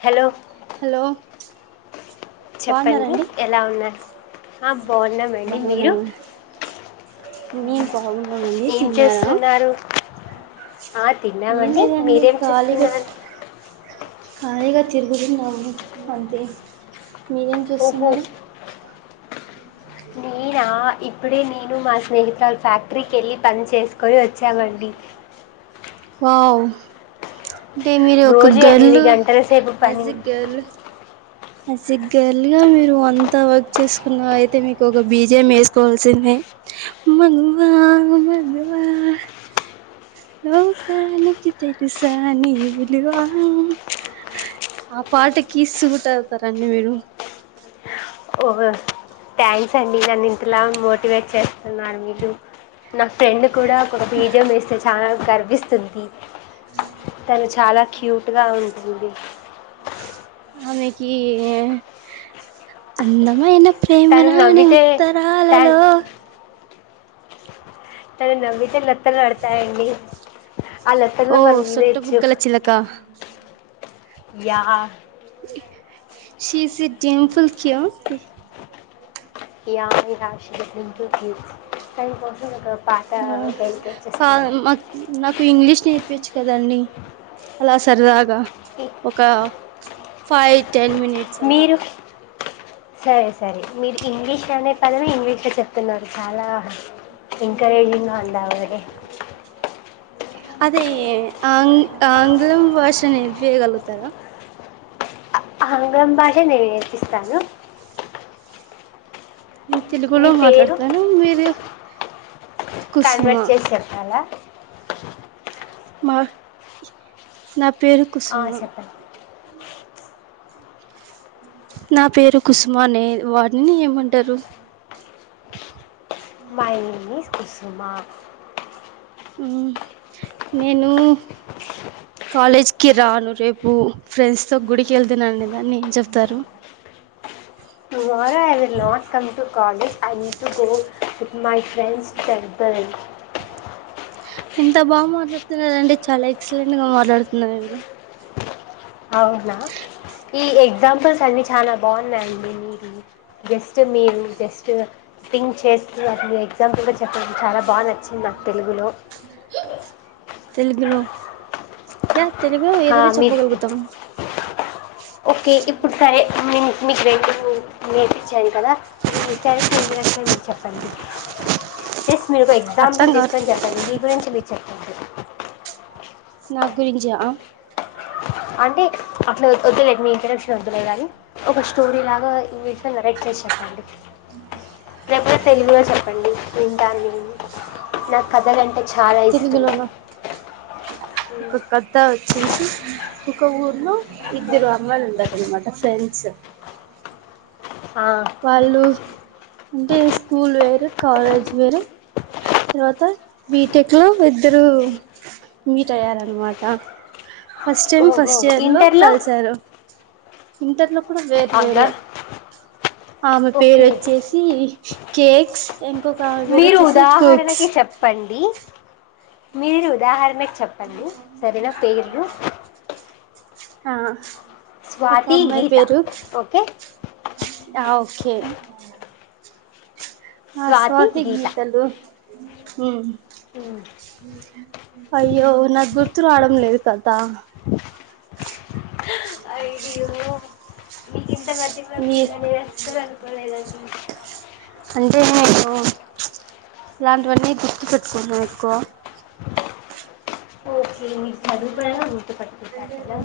Hello hello చెప్పండి బాగున్నారండి ఎలా ఉన్నారు ఆ బాగున్నామండి మీరు బాగున్నామ మేము బాగున్నామండి ఏం తిన్నారా చేస్తున్నారు ఆ ఏం తిన్నామండి లేదండి మీరేం చేస్తున్నారు కాలిగా తిరుగుతున్నాను అంతే మీరేం ఓహో చేస్తున్నారు నేనా ఇపు ఇప్పుడే నేను మా స్నేహితురలు తో ఫ్యాక్టరీకి వెళ్ళ పని చేసు కొని వచ్చాం అండి వావ్ అంటే మీరు ఒక రోజు ఎనిమిది గర్ల్ గంటల సేపు యాజ్ పని a girl as a girl గా మీరు అంతా వర్క్ చేసుకున్న అయితే మీకు ఒక బీజం వేసుకోవాల్సిందే మగవా మగవా లోకానికి తెలుసా నీ విలువా ఆ పాటకి [unintelligible] రండి మీరు ఓ థ్యాంక్స్ అండి నన్ను ఇంతలా మోటివేట్ చేస్తున్నా మీరు నా ఫ్రెండ్ కూడా ఒక బీజం వేస్తే చాలా గర్విస్తుంది తను [unintelligible] చాలా క్యూట్గా ఉంటుంది ఆమెకి అందమైన ప్రేమ తను రాని నవ్వితే ఉత్తరాలలో థ్యాంక్ తను నవ్వితే లొట్టలు పాడుతాయండి ఓ సొట్ట బుగ్గల చిలకా yeah she is a Dimple [unintelligible] yeah yeah she is a Dimple [unintelligible] కా మాకు నాకు ఇంగ్లీష్ నేర్పచ్చు కదండి అలా సరదగా ఇ ఫైట్ టెన్ మనిట్స్ అలా సరే సరే మీరు ఇంగ్లీష్ లోనే చెప్పల్లా ఇంగ్లీష్ చెప్తున్నారు చాలా ఎంకరేజింగ్గా ఉంది ఆవిడే అదే ఆంగ్ ఆంగ్లం భాషను నేర్పియగలుగుతారా ఆంగ్లం భాష నేర్పిస్తాను నేను తెలుగులో మీ పేరు మాట్లాడతాను మీరు కుసుమ కన్వర్ట్ చేసి చెప్పాలా మా స్నాప్ పేరు ఆ, కుసుమ చెప్పండి నా పేరు కుసుమానే వర్డ్ ని ఏమంటారు మై నేమ్ ఇస్ కుసుమ నేను కాలేజ్కి రాను రేపు ఫ్రెండ్స్ తో గుడికి వెళ్తున్నాను అనే దాన్ని ఏం చెప్తారు tomorrow I will not come to college I need to go with my friends temple ఎంత బాగా మాట్లాడుతున్నారండి చాలా ఎక్సలెంట్ గా మాట్లాడుతున్నారు అండి అవునా ఈ ఎగ్జాంపుల్స్ అన్ని చాలా బాగున్నాయండి మీరు జస్ట్ మీరు జస్ట్ థింక్ చేస్తూ అ ఎగ్జాంపుల్గా చెప్పం చాలా బాగా నచ్చింది నాకు తెలుగులో స తెలుగు లో హా మీ ఓకే ఇప్పుడు సరే మే మీకు రెండు నేర్పించారు కదా మీ సారి ఎజ క్షలు మీరు చెప్పండి జస్ట్ మీరు ఒక అర్థం ఎగ్జాంపుల్ కాదు తీసుకొని చెప్పండి మీ గురించి మీరు చెప్పండి నా గురింజా అంటే అట్లా వద్దులేదు మీ ఇంట్రడక్షన్ వద్దులే కానీ, ఒక స్టోరీ లాగా ఈ విడి నరెక్ట్ చేసి చెప్పండి. లేక తెలివిగా చెప్పండి వింటాను. నేను నాకు కథలు అంటే చాలా ఇష్టం తెలుగులోన ఒక కథ వచ్చేసి ఒక ఊర్లో ఇద్దరు అమ్మలు ఉంటారు అనమాట ఫ్రెండ్స్ ఆ, వాళ్ళు అంటే స్కూల్ వేరు కాలేజ్ వేరు తర్వాత బీటెక్లో ఇద్దరు మీట్ అయ్యారనమాట ఫస్ట్ టైమ్ ఓహో ఫస్ట్ ఇయర్లో ఇంటర్లో కలిసారు ఇంటర్ లో కూడా వేర వేరే అవునా ఆమె పేరు ఓకే వచ్చేసి కేక్స్ ఇంకొక ఆమె పేరు మీరు వచ్చేసి కుక్స్ ఉదాహరణకి చెప్పండి మీరు ఉదాహరణ చెప్పండి సరేనా పేర్లు ఆ ఒక స్వాతి అమ్మాయి గీత పేరు ఓకే ఆ ఓకే ఆ స్వాతి గీతలు ఉమ్ అఓక అయ్యో నాకు గుర్తు రావడం లేదు కదా అయ్యో మీకు ఇంత మధ్య మీ పకుందని అసలు అనుకోలే ఇంకా అంటే నేను ఇలాంటివన్నీ గిఫ్ట్ పెట్కోన్ను ఎక్కువ ఓకే మీరు చదువు పరంగా గుర్తుపట్టుకుంటారు కదా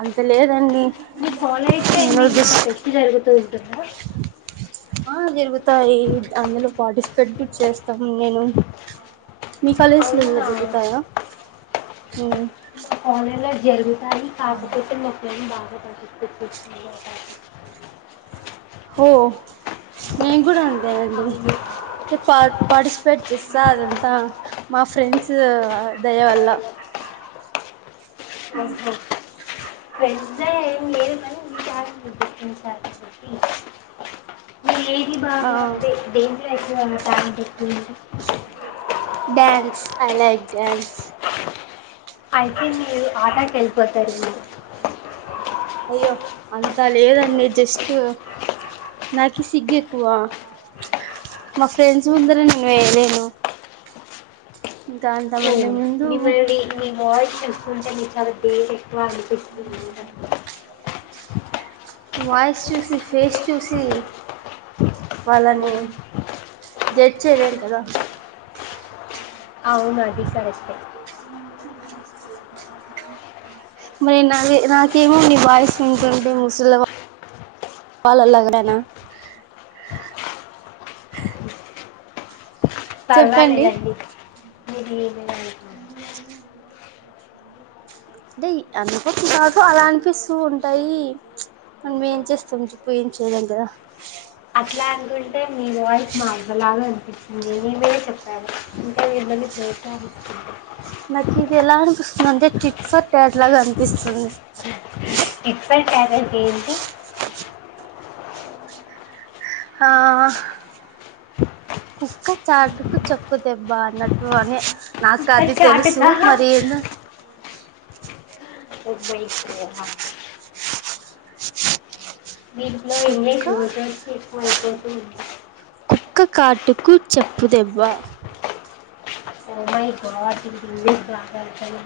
అంత లేదండి నను నా ఫెస్ట్ జరుగుతు ఉంటుందా ఆ జరుగుతాయి అందులో పార్టిసిపేట్ కూడా చేస్తాం నేను మీ కాలేజీ అవును లో నా జరుగుతాయా ఉమ్ జరుగు దనికి కాట్ పుట్ మొకలిందా హో నేను కూడా లీవు అండి అవును డి పా పార్టిస్ ఎస్పెక్ట్ చేస్తా అదంతా మా ఫ్రెండ్స్ దయ వల్ల అ ప్రెండ్స్ దయ ఏమి లేదు గాని మీరు ఆ బాగా టాక్ డ్యాన్స్ ఐలైక్ డ్యాన్స్ అయితే మీ ఆటాకి వెళ్ళిపోతారు మీరు అయ్యో అంతా లేదండి జస్ట్ నాకు సిగ్గు ఎక్కువ మా ఫ్రెండ్స్ ముందర నేను వేయలేను ఇంకా అంత ఓ మంది ముందు మిమ్మల్ని మీ వాయిస్ చూస్తుంటే మీ చాలా ఏది ఎక్కువ అనిపి [unintelligible] వాయిస్ చూసి ఫేస్ చూసి వాళ్ళని జడ్జ్ చేయలేం కదా అవును అది కరెక్టే మరి నా నాకేమో ని వాయిస్ వింటుంటే ముసలి వాళ్ళలాగానా చెప్పండి పర్వాలేదండి మీది అంటే అందుకో నాకు అలా అనిపిస్తుంటాయి మనం మేము ఏం చేస్తాం చెప్పు ఏం చేయలేం కదా ప్లాన్ గుండు అంటే మీ వాయిస్ మా అవ్వలాగ ఉంది మేమే చెప్పారు ఇంకా మిమ్మల్ని ప్రోత్సహస్తుంది నాకిది ఎలా అనిపిస్ అంటే చిట్ ఫట్ ట్యాగ్ లాగా అనిపిస్తుంది చిట్ ఫట్ ట్యాగ్ అంటే ఏంటి ఆ కుక్క చాటుకు చెప్పు దెబ్బా అన్నట్టు అనే నాకు అది చాటుక తెలుసు మరి ఎలా ఓ మై గాడ్ దీంట్లో కుక్క ఇంగ్లీష్ రోజుకి ఎక్కువ అయిపోతూ ఉంది కుక్క కాటుకు చెప్పుదెబ్బా ఓ మై గాడ్ దీనికి ఇంగ్లీష్ రాను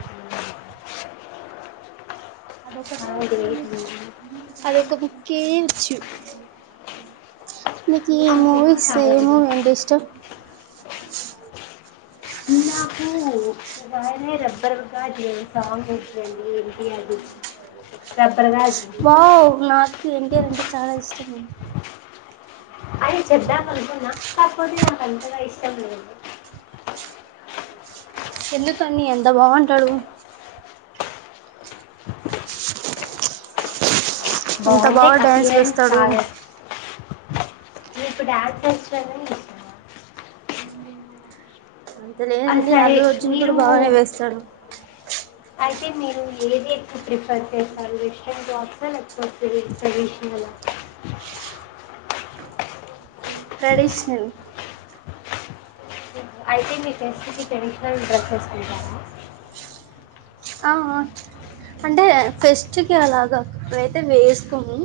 అదొకతె ఏంటి? వచ్చింది కేయుచ్చు మికీ ఆ ముక్క మూవీస్ ఏ కాదండి మూవీ అంటే ఇష్టం నాకూ పగాయనే రబ్బర్ గాజు నేను సాంగ్ [inaudible] ఏంటి గాజు వావ్ నాక్ ఎన్టీఆర్ అంటే చాలా ఇష్టం అండి అని చేద్దాం అనుకున్నా కాకపోతే నాకు అంతగా ఇష్టం లేదు ఎందుకని అంత బాగుంటడు ఎంత బాగుండే బాగా డ్యాన్స్ అపియరెన్స్ వేస్తాడు నీకు డ్యాన్స్ వచ్చనే అంత ఆ, లేదండి సరే అల్లు అర్జున్ కూడా మీరు బాగానే వేస్తాడు అయితే మీరు ఏది ఎక్కువ ప్రిఫర్ చేస్తారు వెస్ట్రన్ జాబ్స్ లేకపోతే ట్రెడిషనల ట్రెడిషనల్ అయితే మీ ఫ్రెండ్స్ కి ట్రెడిషనల్ డ్రెస్సెస్ ఇవ్వాల ఆహా అంటే ఫెస్ట్కి అలాగా అప్పుడైతే వేసుకోము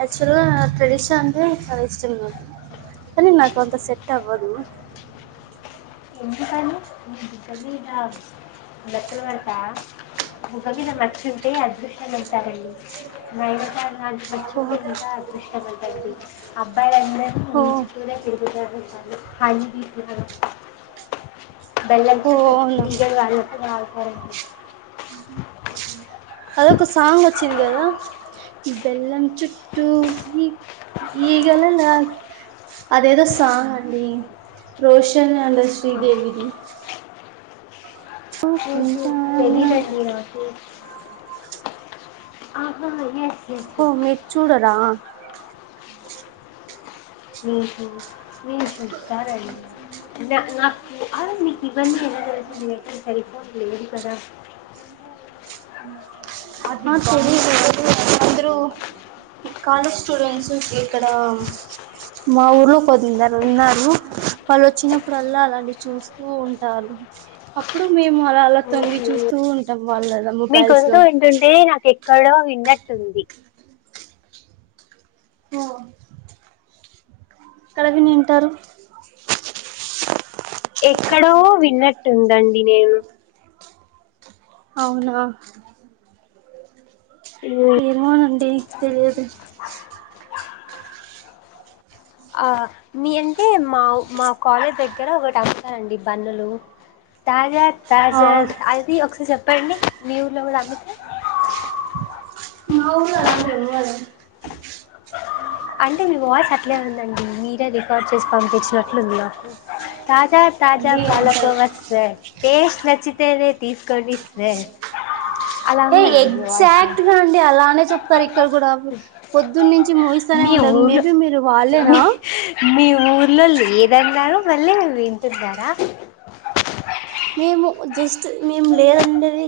యాక్చువల్గా ట్రెడిషన్ అంటే చాలా ఇష్టం నాకు కానీ నాకు అంత సెట్ అవ్వదు భుజం మీద మచ్చుంటే అదృష్టం అంటారండి పచ్చి ఓ ఉంటే ఇంకా ఇష్టపడండి అబ్బాయిల లే ఓ ఈ చిక్కుడుకాయ తిను బెల్లం ఓ చెక్ అవును ఈగ వాళ్ళు [unintelligible] [unintelligible] అదొక సాంగ్ వచ్చింది కదా ఈ బెల్లం చుట్టూ ఈ ఈగల అదేదో సాంగ్ అండి రోషన్ అండ్ శ్రీదేవిది [unintelligible] కుంట తెలియదండి నాకు ఆహా ఎస్ ఎస్ ఓం మీరు చూడరా ఉహూ మీరు చూశారా నా నాకు అవును మీకు ఇవన్నీ ఎలా తెలుసు మీ దగ్గర సెల్ ఫోన్ లేదు కదా ఆ తెలీదు అందరూ కాలేజ్ స్టూడెంట్స్ ఇక్కడ మా ఊర్లో కొద్దిందరు ఉన్నారు వాళ్ళు వచ్చినప్పుడుల్లా అలాంటి చూస్తూ ఉంటారు అప్పుడు మేము అలా అలా తొంగి మీకు చూస్తూ ఉంటాం వాళ్ళ మీ మొబైల్స్ లో గొంతు వింటుంటే నాక్ ఎక్ ఎక్కడో విన్నట్టుంది [unintelligible] ఎక్కడ వినింటరు ఎక్కడో విన్నట్టు ఉందండి నేను అవునా ఏమోనండి తెలియదు ఆ మీ అంటే మా మా కాలేజ్ దగ్గర ఒకటి అమ్ముతారండి బన్నులు తాజా ఆ తాజా అది [unintelligible] పిన్ని మీ ఊర్లో కూడా అమితే మా ఊర్లో అలాంటిది [unintelligible] అంటే మీ వాయిస్ అట్లే ఉందండి మీరే రికార్డ్ చేసి పంపించినట్లుంది నాకు తాజా తాజా అండి అంతలు పాలకోవా సార్ టేస్ట్ నచ్చి తేనే తీసుకోండి సా ఏ మీ వాయిస్ ఎగ్జాక్ట్గా అండి అలానే చెప్తారు ఇక్కడ కూడా పొద్దున్న నుంచి ముగిస్త మీ ఊర్లో మీ ఊర్లో లేదన్నారు మళ్ళీ వింటున్నారా మేము జస్ట్ మేము లేదంటేనే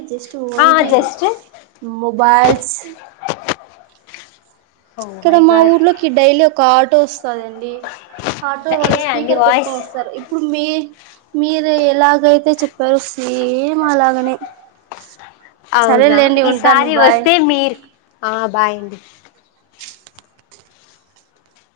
ఆ ఓన్లీ మో జస్ట్ మొబైల్స్ ఓ ఇక్కడ మై మా గాడ్ ఊర్లోకి డైలీ ఒక ఆ టోస్ కదండి ఆటో వాళ్ళు ఇదే అండి స్పీకర్ వాయిస్ పెట్టుకొని వస్తారు ఇప్పుడు మీ మీరు ఎలాగైతే చెప్పారు సేమ్ అలాగనే అవునా సరేలేండి ఈ ఉంటాను సారి బాయ్ వస్తే మీర్ ఆ బై అండి